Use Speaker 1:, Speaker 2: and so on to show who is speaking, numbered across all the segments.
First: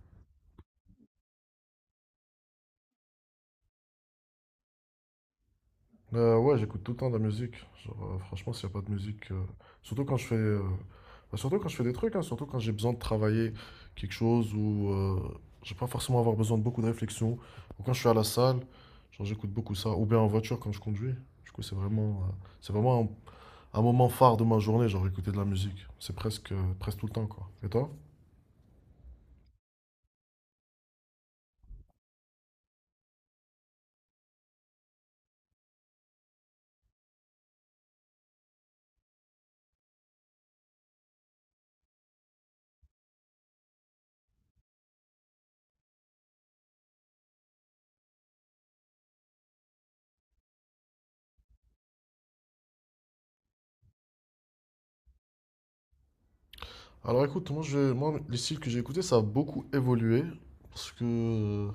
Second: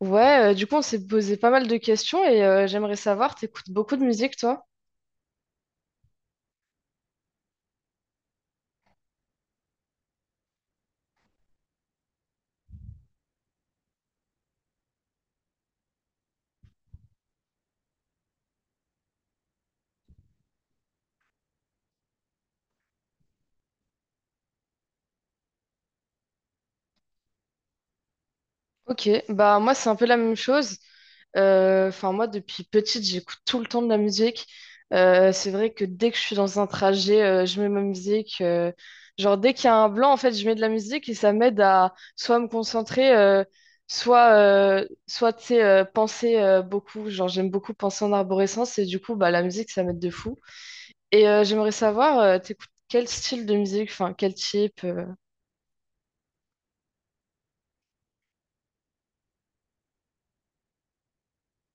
Speaker 1: Ouais, du coup, on s'est posé pas mal de questions et j'aimerais savoir, t'écoutes beaucoup de musique, toi?
Speaker 2: Ouais, J'écoute tout le temps de la musique. Franchement, s'il n'y a pas de musique, surtout quand surtout quand je fais des trucs, hein, surtout quand j'ai besoin de travailler quelque chose ou je vais pas forcément avoir besoin de beaucoup de réflexion. Ou quand je suis à la salle, genre j'écoute beaucoup ça. Ou bien en voiture quand je conduis. Du coup, c'est vraiment un, un moment phare de ma journée, genre écouter de la musique. C'est presque tout le temps, quoi. Et toi?
Speaker 1: Ok, bah moi, c'est un peu la même chose. Enfin, moi, depuis petite, j'écoute tout le temps de la musique. C'est vrai que dès que je suis dans un trajet, je mets ma musique, genre, dès qu'il y a un blanc, en fait, je mets de la musique et ça m'aide à soit me concentrer, soit, soit, tu sais, penser beaucoup. Genre, j'aime beaucoup penser en arborescence et du coup, bah, la musique, ça m'aide de fou. Et j'aimerais savoir, t'écoutes quel style de musique, enfin quel type
Speaker 2: Alors écoute, moi, les styles que j'ai écoutés, ça a beaucoup évolué parce que euh,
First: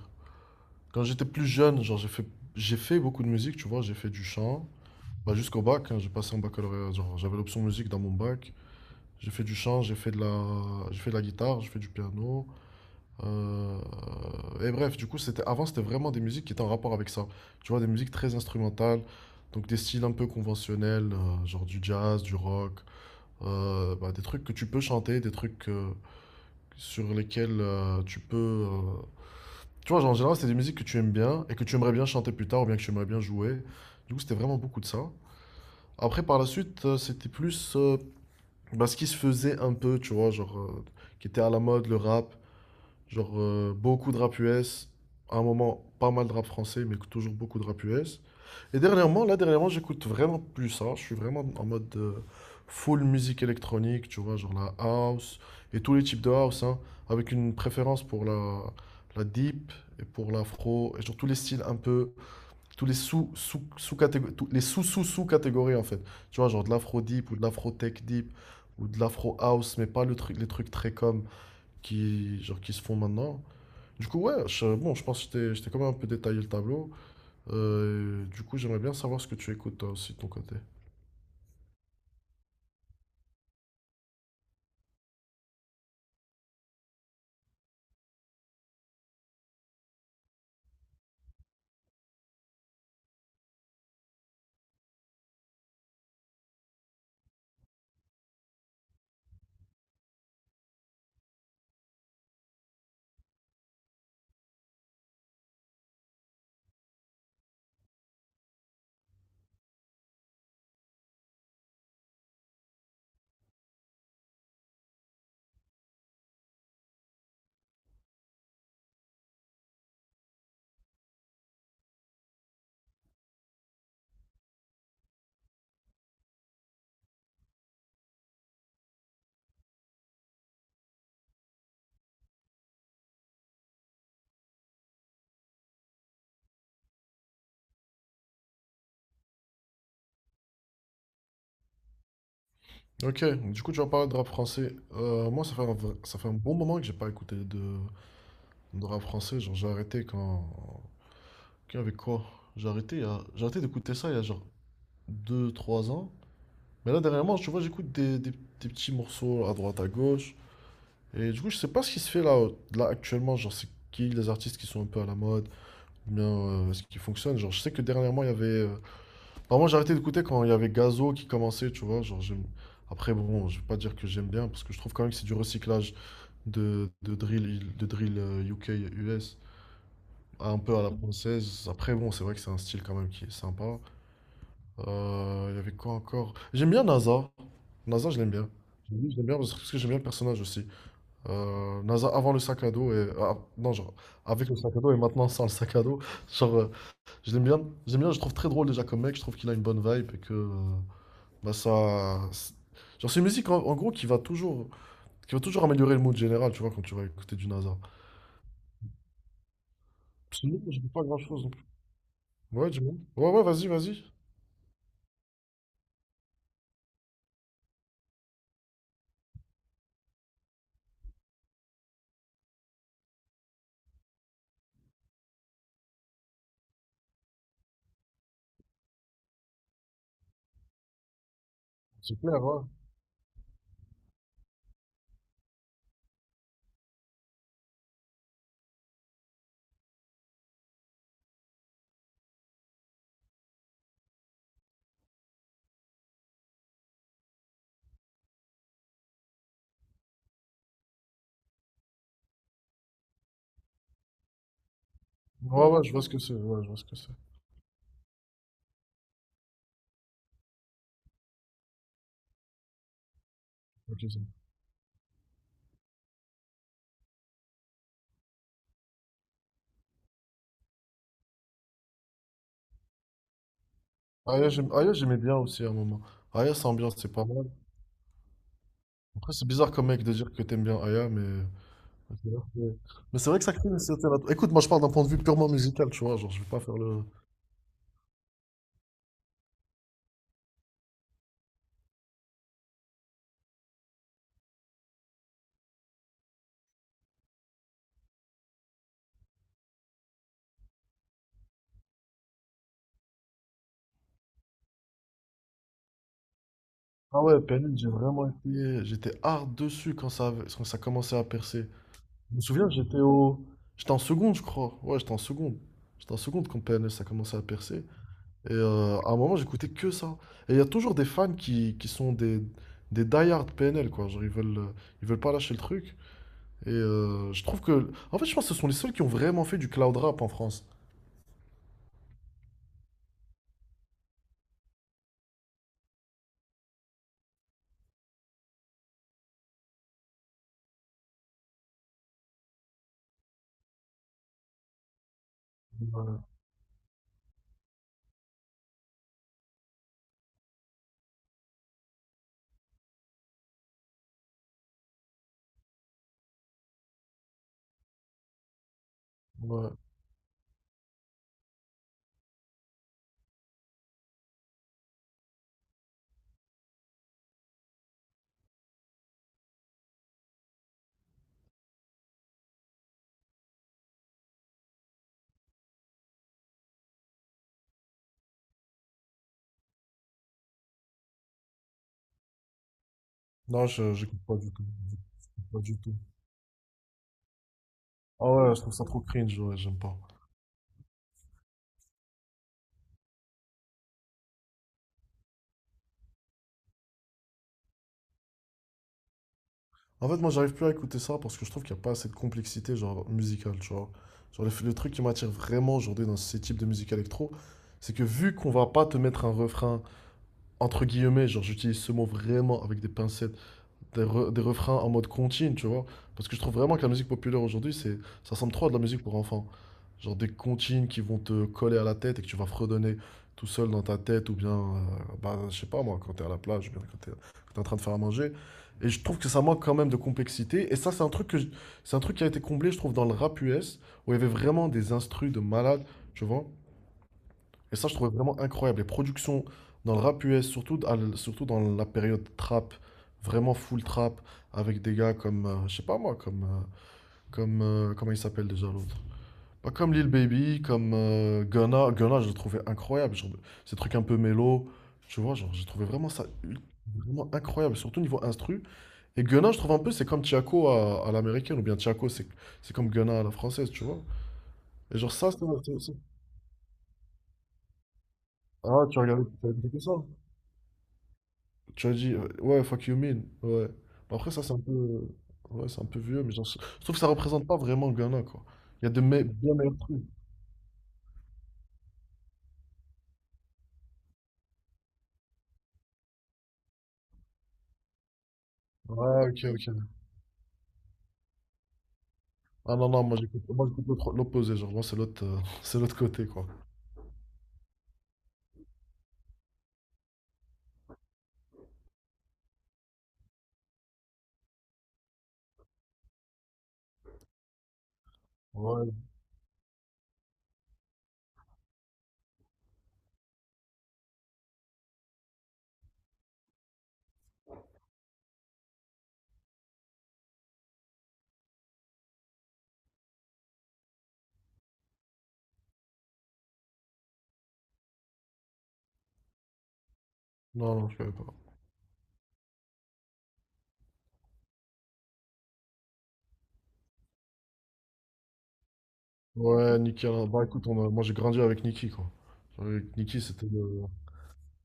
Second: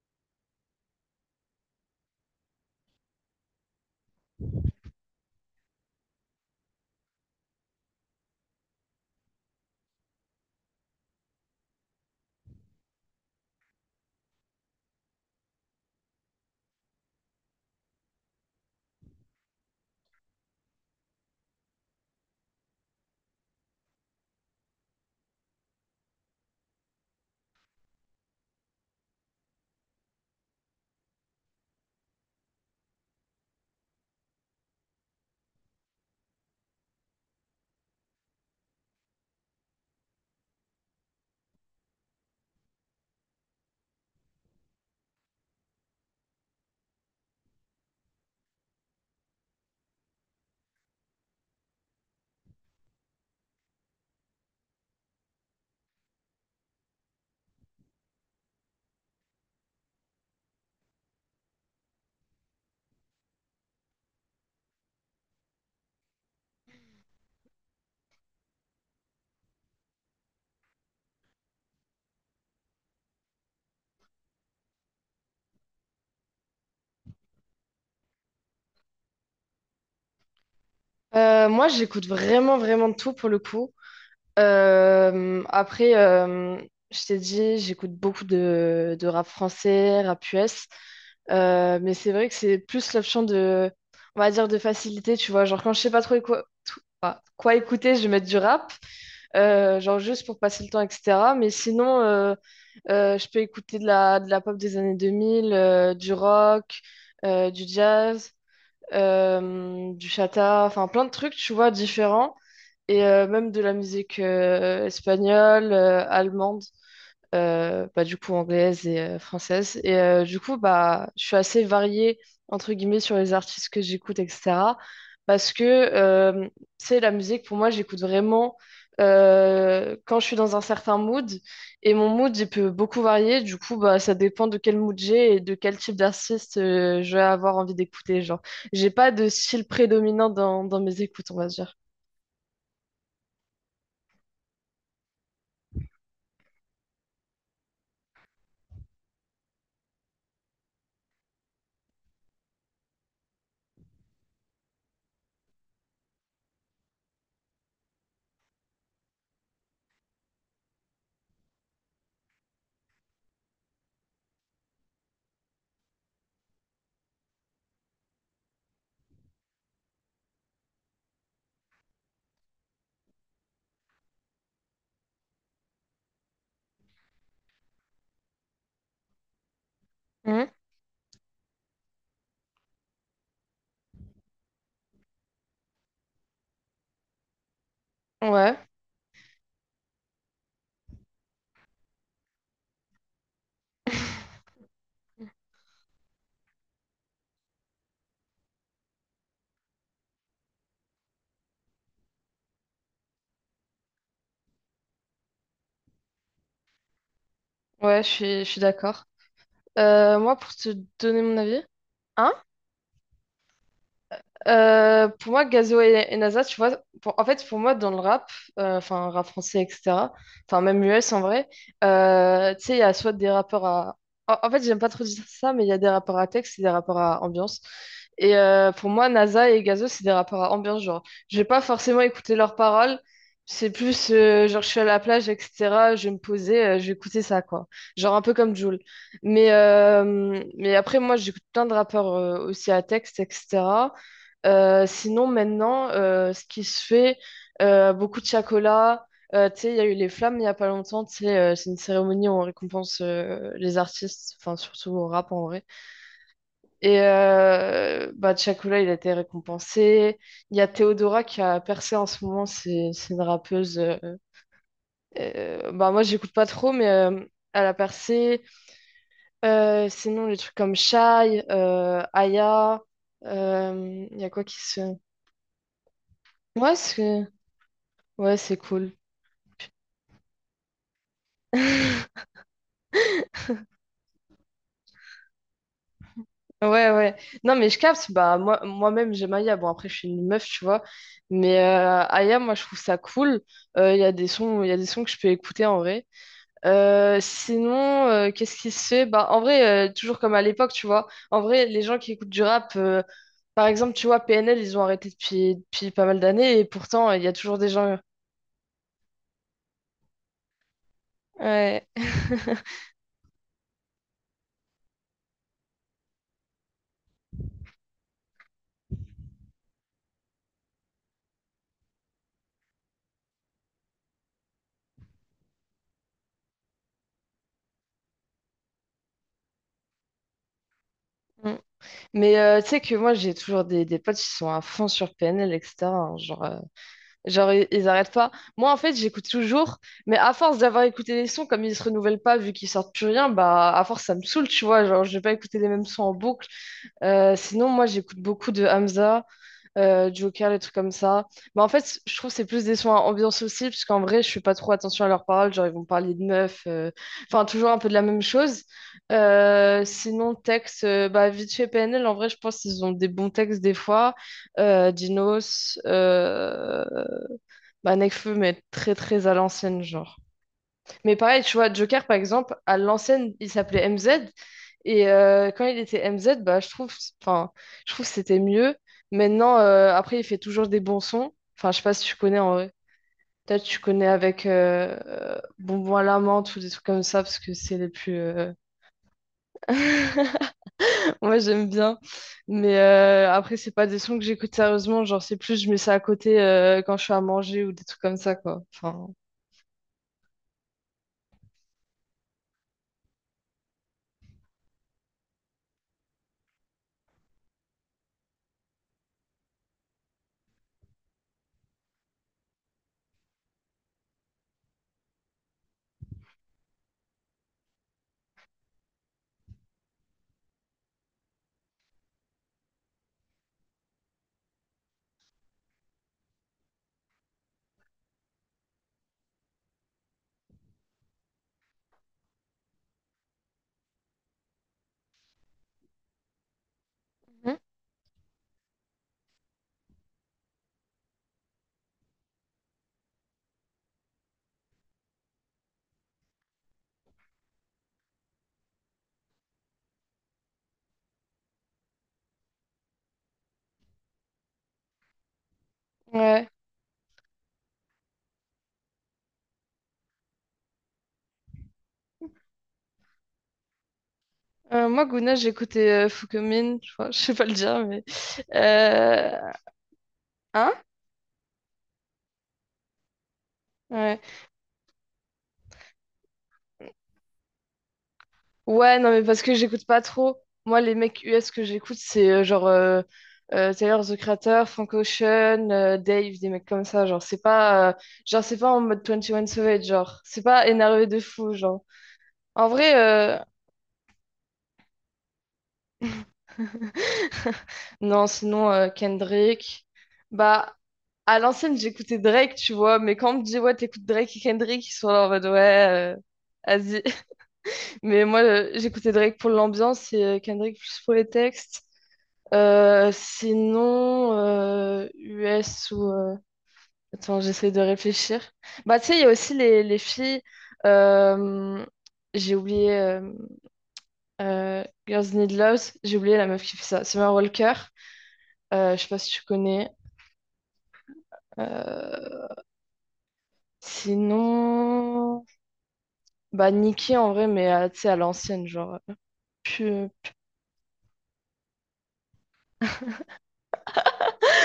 Speaker 2: Quand j'étais plus jeune, j'ai fait beaucoup de musique, tu vois, j'ai fait du chant. Bah, jusqu'au bac, hein, j'ai passé en baccalauréat, genre j'avais l'option musique dans mon bac. J'ai fait du chant, j'ai fait de la guitare, j'ai fait du piano. euh, Et bref, du coup, c'était avant, c'était vraiment des musiques qui étaient en rapport avec ça. Tu vois, des musiques très instrumentales, donc des styles un peu conventionnels, genre du jazz, du rock, bah, des trucs que tu peux chanter, des trucs sur lesquels tu peux euh, tu vois, genre, en général, c'est des musiques que tu aimes bien et que tu aimerais bien chanter plus tard ou bien que tu aimerais bien jouer. Du coup, c'était vraiment beaucoup de ça. Après, par la suite, c'était plus bah, ce qui se faisait un peu, tu vois, qui était à la mode, le rap. Beaucoup de rap US. À un moment, pas mal de rap français, mais toujours beaucoup de rap US. Et dernièrement, là, dernièrement, j'écoute vraiment plus ça. Je suis vraiment en mode full musique électronique, tu vois, genre la house et tous les types de house, hein, avec une préférence pour la deep et pour l'afro et genre tous les styles un peu, tous les sous sous sous catégories, les sous sous sous catégories en fait. Tu vois, genre de l'afro deep ou de l'afro tech deep ou de l'afro house, mais pas le truc, les trucs très comme qui genre qui se font maintenant. Du coup, ouais, bon, je pense que je t'ai quand même un peu détaillé le tableau. Du coup, j'aimerais bien savoir ce que tu écoutes toi aussi de ton côté.
Speaker 1: Moi, j'écoute vraiment, vraiment de tout pour le coup. Euh, après, euh, je t'ai dit, j'écoute beaucoup de rap français, rap US. Mais c'est vrai que c'est plus l'option, on va dire, de facilité, tu vois. Genre, quand je sais pas trop, quoi écouter, je vais mettre du rap. Genre juste pour passer le temps, etc. Mais sinon, je peux écouter de la pop des années 2000, du rock, du jazz, du chata, enfin plein de trucs, tu vois, différents. Et même de la musique espagnole, allemande du coup anglaise et française. Et je suis assez variée, entre guillemets, sur les artistes que j'écoute, etc. Parce que, tu sais, la musique, pour moi, j'écoute vraiment quand je suis dans un certain mood. Et mon mood, il peut beaucoup varier. Du coup, bah, ça dépend de quel mood j'ai et de quel type d'artiste je vais avoir envie d'écouter. Genre, j'ai pas de style prédominant dans mes écoutes, on va dire.
Speaker 2: Ok, du coup, tu vas parler de rap français. Moi, ça fait un bon moment que j'ai pas écouté de rap français. Genre, j'ai arrêté quand. Quand avec quoi? J'ai arrêté d'écouter ça il y a genre deux trois ans. Mais là, dernièrement, tu vois, j'écoute des petits morceaux à droite, à gauche. Et du coup, je sais pas ce qui se fait là actuellement. Genre, c'est qui les artistes qui sont un peu à la mode? Ou bien ce qui fonctionne? Genre, je sais que dernièrement, il y avait. Enfin, moi, j'ai arrêté d'écouter quand il y avait Gazo qui commençait, tu vois. Après, bon, je vais pas dire que j'aime bien, parce que je trouve quand même que c'est du recyclage de drill, de drill, UK, US,
Speaker 1: Mhm.
Speaker 2: un peu à la française. Après, bon, c'est vrai que c'est un style quand même qui est sympa. Il y avait quoi encore? J'aime bien NASA. NASA, je l'aime bien.
Speaker 1: Ouais,
Speaker 2: Oui, je l'aime bien parce que j'aime bien le personnage aussi. NASA avant le sac à dos et... ah, non, genre, avec le sac à dos et maintenant sans le sac à dos. Genre, euh, je l'aime bien. J'aime bien, je le trouve très drôle déjà comme mec. Je trouve qu'il a une bonne vibe et que... Bah ça... c'est- Genre c'est une musique en gros qui va toujours améliorer le mood général, tu vois, quand tu vas écouter du NASA.
Speaker 1: ouais, je suis d'accord. Moi, pour
Speaker 2: Sinon,
Speaker 1: te
Speaker 2: je dis pas
Speaker 1: donner mon
Speaker 2: grand-chose non
Speaker 1: avis,
Speaker 2: plus.
Speaker 1: hein?
Speaker 2: Ouais, dis-moi. Ouais, ouais, vas-y, vas-y.
Speaker 1: Pour moi, Gazo et NASA, tu vois, pour- en fait, pour moi, dans le rap, enfin, rap français, etc., enfin, même US en vrai, tu sais, il y a soit des rappeurs à. En fait, j'aime pas trop dire ça, mais il y a des rappeurs à texte et des rappeurs à ambiance. Et pour moi, Naza et Gazo, c'est des rappeurs à ambiance, genre, je vais pas forcément
Speaker 2: C'est
Speaker 1: écouter
Speaker 2: clair,
Speaker 1: leurs
Speaker 2: ouais.
Speaker 1: paroles, c'est plus, genre, je suis à la plage, etc., je vais me poser, je vais écouter ça, quoi. Genre, un peu comme Jul. Mais après, moi, j'écoute plein de rappeurs aussi à texte, etc. Sinon, maintenant, ce qui se fait, beaucoup de chocolat. Tu sais, il y a eu les flammes il n'y a pas longtemps. Tu sais, c'est une cérémonie où on récompense les artistes, enfin, surtout au rap en vrai.
Speaker 2: Ouais, ouais, je vois ce que c'est. Ouais, je vois ce que
Speaker 1: Et
Speaker 2: c'est.
Speaker 1: Chocolat, il a été récompensé. Il y a Théodora qui a percé en ce moment. C'est une rappeuse. euh,
Speaker 2: Ok, c'est bon.
Speaker 1: euh, bah, moi, j'écoute pas trop, mais elle a percé. Sinon, les trucs comme Shai, Aya. Il y a quoi qui se.
Speaker 2: Aya, j'aimais bien aussi à un moment. Aya, c'est
Speaker 1: Ouais,
Speaker 2: ambiance, c'est pas mal.
Speaker 1: c'est cool.
Speaker 2: Après, c'est bizarre comme mec de dire que t'aimes bien Aya, mais... c'est vrai que- Mais c'est vrai que ça crée une certaine... Écoute, moi, je parle d'un point de vue purement musical, tu vois, genre, je vais pas faire
Speaker 1: Ouais,
Speaker 2: le...
Speaker 1: ouais. Non, mais je capte, bah, moi, moi-même, j'aime Aya. Bon, après, je suis une meuf, tu vois. Mais Aya, moi, je trouve ça cool. Il y a des sons, il y a des sons que je peux écouter en vrai. Sinon, qu'est-ce qui se fait? Bah, en vrai, toujours comme à l'époque, tu vois. En vrai, les gens qui écoutent du rap, par exemple, tu vois, PNL, ils ont arrêté depuis pas mal d'années. Et pourtant, il
Speaker 2: Ah
Speaker 1: y a
Speaker 2: ouais,
Speaker 1: toujours des
Speaker 2: PNL, j'ai
Speaker 1: gens.
Speaker 2: vraiment été... J'étais hard dessus quand ça, avait- Quand ça commençait à percer.
Speaker 1: Ouais.
Speaker 2: Je me souviens, j'étais au... J'étais en seconde, je crois. Ouais, j'étais en seconde. J'étais en seconde quand PNL, ça commençait à percer. Et à un moment, j'écoutais que ça. Et il y a toujours des fans qui sont des die-hard PNL, quoi. Ils veulent pas lâcher le truc. Et je trouve que... En fait, je pense que ce sont les seuls qui ont vraiment fait du cloud rap en France.
Speaker 1: Mm. Mais tu sais que moi, j'ai toujours des potes qui sont à fond sur PNL, etc. hein, genre. Genre, ils arrêtent pas. Moi, en fait, j'écoute toujours, mais à force d'avoir écouté les sons, comme ils se renouvellent pas, vu qu'ils sortent plus rien, bah, à force, ça me saoule, tu vois. Genre, je vais pas écouter les mêmes sons en
Speaker 2: Ouais,
Speaker 1: boucle. Sinon, moi, j'écoute beaucoup de Hamza, Joker, les trucs comme ça. Mais en fait, je trouve que c'est plus des sons à ambiance aussi, parce qu'en vrai, je fais pas trop attention à leurs paroles. Genre, ils vont parler de meufs, enfin, toujours un peu de la même chose.
Speaker 2: ouais.
Speaker 1: Sinon, texte, vite fait PNL, en vrai, je pense qu'ils ont des bons textes des fois. Dinos, Nekfeu, mais très très à l'ancienne, genre. Mais pareil, tu vois, Joker, par exemple, à l'ancienne, il s'appelait MZ. Et quand il était MZ, bah, enfin, je trouve que c'était mieux. Maintenant, il fait toujours des bons sons. Enfin, je sais pas si tu connais en vrai. Peut-être
Speaker 2: Non,
Speaker 1: tu connais
Speaker 2: j'écoute pas
Speaker 1: avec
Speaker 2: du tout. J'écoute pas du tout.
Speaker 1: Bonbon à la menthe ou des trucs comme ça, parce que c'est les plus.
Speaker 2: Ah
Speaker 1: euh,
Speaker 2: ouais, je trouve ça trop cringe, ouais, j'aime pas.
Speaker 1: Moi, j'aime bien. Mais après, c'est pas des sons que j'écoute sérieusement. Genre, c'est plus, je mets ça à côté quand je suis à manger ou des trucs comme ça, quoi. Enfin,
Speaker 2: En fait, moi, j'arrive plus à écouter ça parce que je trouve qu'il n'y a pas assez de complexité, genre, musicale, tu vois. Genre, le truc qui m'attire vraiment aujourd'hui dans ces types de musique électro, c'est que vu qu'on va pas te mettre un refrain, entre guillemets, genre, j'utilise ce mot vraiment avec des pincettes, des refrains en mode contine, tu vois. Parce que je trouve vraiment que la musique populaire aujourd'hui, ça ressemble trop à de la musique pour enfants. Genre des comptines qui vont te coller à la tête et que tu vas fredonner tout seul dans ta tête, bah, je sais pas moi, quand t'es à la plage, ou bien quand quand t'es en train de faire à manger. Et je trouve que ça manque quand même de complexité. Et ça, c'est un truc qui a été comblé, je trouve, dans le rap US, où il y avait vraiment des instrus de malades, tu vois.
Speaker 1: Mhm.
Speaker 2: Et ça, je trouvais vraiment incroyable. Les productions dans le rap US, surtout dans la période trap, vraiment full trap, avec des gars comme, je sais pas moi, comme, comme, comment il s'appelle déjà l'autre? Pas comme Lil Baby, comme Gunna. Gunna, je le trouvais incroyable. Genre, ces trucs un peu mélo. Tu vois, genre, j'ai trouvé vraiment ça
Speaker 1: ouais.
Speaker 2: ul- vraiment incroyable, surtout niveau instru. Et Gunna, je trouve un peu, c'est comme Tiako à l'américaine, ou bien Tiako, c'est comme Gunna à la française, tu vois. Et
Speaker 1: Moi,
Speaker 2: genre, ça,
Speaker 1: Guna,
Speaker 2: c'est. c'est- c'est-
Speaker 1: j'écoutais Fukuyumin, je crois, je sais pas le dire, mais...
Speaker 2: Ah, tu as
Speaker 1: Euh,
Speaker 2: écouté ça?
Speaker 1: Hein?
Speaker 2: Ouais, fuck you mean, ouais. Mais
Speaker 1: Ouais.
Speaker 2: après, ça, c'est un peu. Ouais, c'est un peu vieux, mais genre, je trouve que ça représente pas vraiment Ghana, quoi. Il y a
Speaker 1: Ouais,
Speaker 2: de
Speaker 1: non, mais
Speaker 2: me-
Speaker 1: parce que
Speaker 2: Bien meilleurs
Speaker 1: j'écoute pas
Speaker 2: trucs.
Speaker 1: trop. Moi, les mecs US que j'écoute, c'est Tyler, The Creator, Frank Ocean, Dave, des mecs comme ça. Genre, c'est pas en mode
Speaker 2: Ouais,
Speaker 1: Twenty
Speaker 2: ok,
Speaker 1: One Savage,
Speaker 2: ok.
Speaker 1: genre. C'est pas énervé de fou, genre. En
Speaker 2: Ah non,
Speaker 1: vrai,
Speaker 2: non, l'opposé, genre moi c'est l'autre, c'est l'autre côté quoi.
Speaker 1: non, sinon, Kendrick. Bah, à l'ancienne, j'écoutais Drake, tu vois, mais quand on me dit, ouais, t'écoutes Drake et Kendrick, ils sont là en mode, ouais, vas-y. Mais moi,
Speaker 2: Ouais,
Speaker 1: j'écoutais Drake pour l'ambiance et Kendrick plus pour les textes. US ou... attends, j'essaie de réfléchir. Bah, tu sais, il y a aussi les filles... euh, J'ai oublié... euh, Girls Need Love. J'ai oublié la meuf qui fait ça. Summer Walker. Je sais pas si tu connais.
Speaker 2: non, non, je savais pas.
Speaker 1: Euh, Sinon... bah, Nicki, en vrai, mais tu sais, à l'ancienne, genre...
Speaker 2: Ouais,
Speaker 1: plus,
Speaker 2: Niki alors, bah écoute, moi j'ai grandi avec Niki quoi. Avec Nicki c'était le...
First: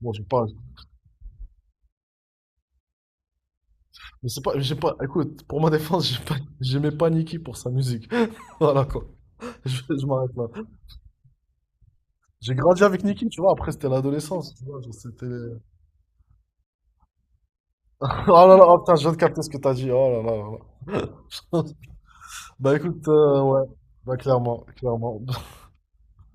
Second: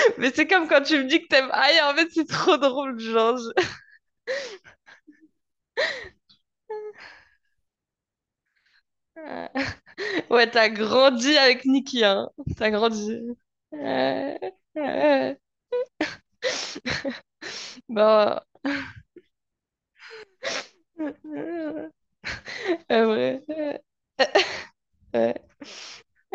Speaker 2: Bon, j'ai
Speaker 1: mais
Speaker 2: pas...
Speaker 1: c'est comme quand tu me dis que t'aimes Aïe, en fait, c'est trop drôle, genre...
Speaker 2: Mais c'est pas... J'ai pas... Écoute, pour ma défense, j'ai pas... j'aimais pas Niki pour sa musique. Voilà quoi.
Speaker 1: je-
Speaker 2: Je m'arrête là.
Speaker 1: Ouais, t'as grandi avec Nikki, hein.
Speaker 2: J'ai
Speaker 1: T'as
Speaker 2: grandi avec
Speaker 1: grandi.
Speaker 2: Niki tu vois, après c'était
Speaker 1: Euh,
Speaker 2: l'adolescence, tu vois, genre, c'était...
Speaker 1: euh, bon.
Speaker 2: Oh là là, oh, putain, je viens de capter ce que t'as dit, oh là là là là.
Speaker 1: Euh,
Speaker 2: Bah écoute,
Speaker 1: Bref.
Speaker 2: ouais,
Speaker 1: Ouais.
Speaker 2: bah clairement, clairement.
Speaker 1: Euh,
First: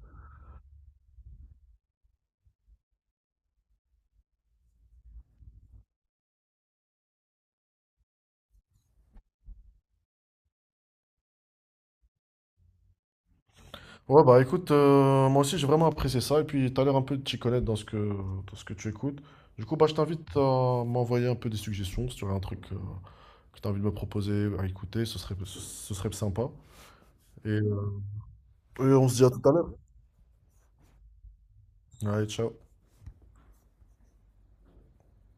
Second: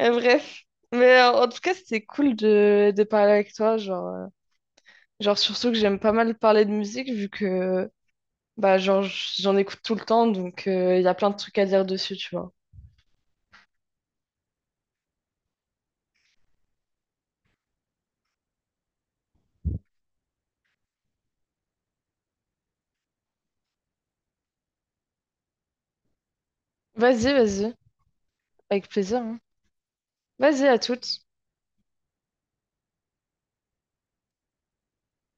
Speaker 1: Bref. Mais en tout cas, c'était cool de parler avec toi. Genre, surtout que j'aime pas mal parler de musique, vu que bah, genre, j'en écoute tout le temps. Donc, il y a plein de trucs à dire dessus, tu vois.
Speaker 2: Ouais, bah écoute, moi aussi j'ai vraiment apprécié ça et puis t'as l'air un peu de t'y connaître dans ce que tu écoutes. Du coup, bah je t'invite à m'envoyer un peu des suggestions si tu aurais un truc que tu as envie de me proposer à écouter, ce serait sympa.
Speaker 1: Vas-y,
Speaker 2: Et,
Speaker 1: vas-y.
Speaker 2: euh,
Speaker 1: Avec
Speaker 2: et on se
Speaker 1: plaisir.
Speaker 2: dit à
Speaker 1: Hein.
Speaker 2: tout à l'heure.
Speaker 1: Vas-y, à toutes.
Speaker 2: Allez, ciao.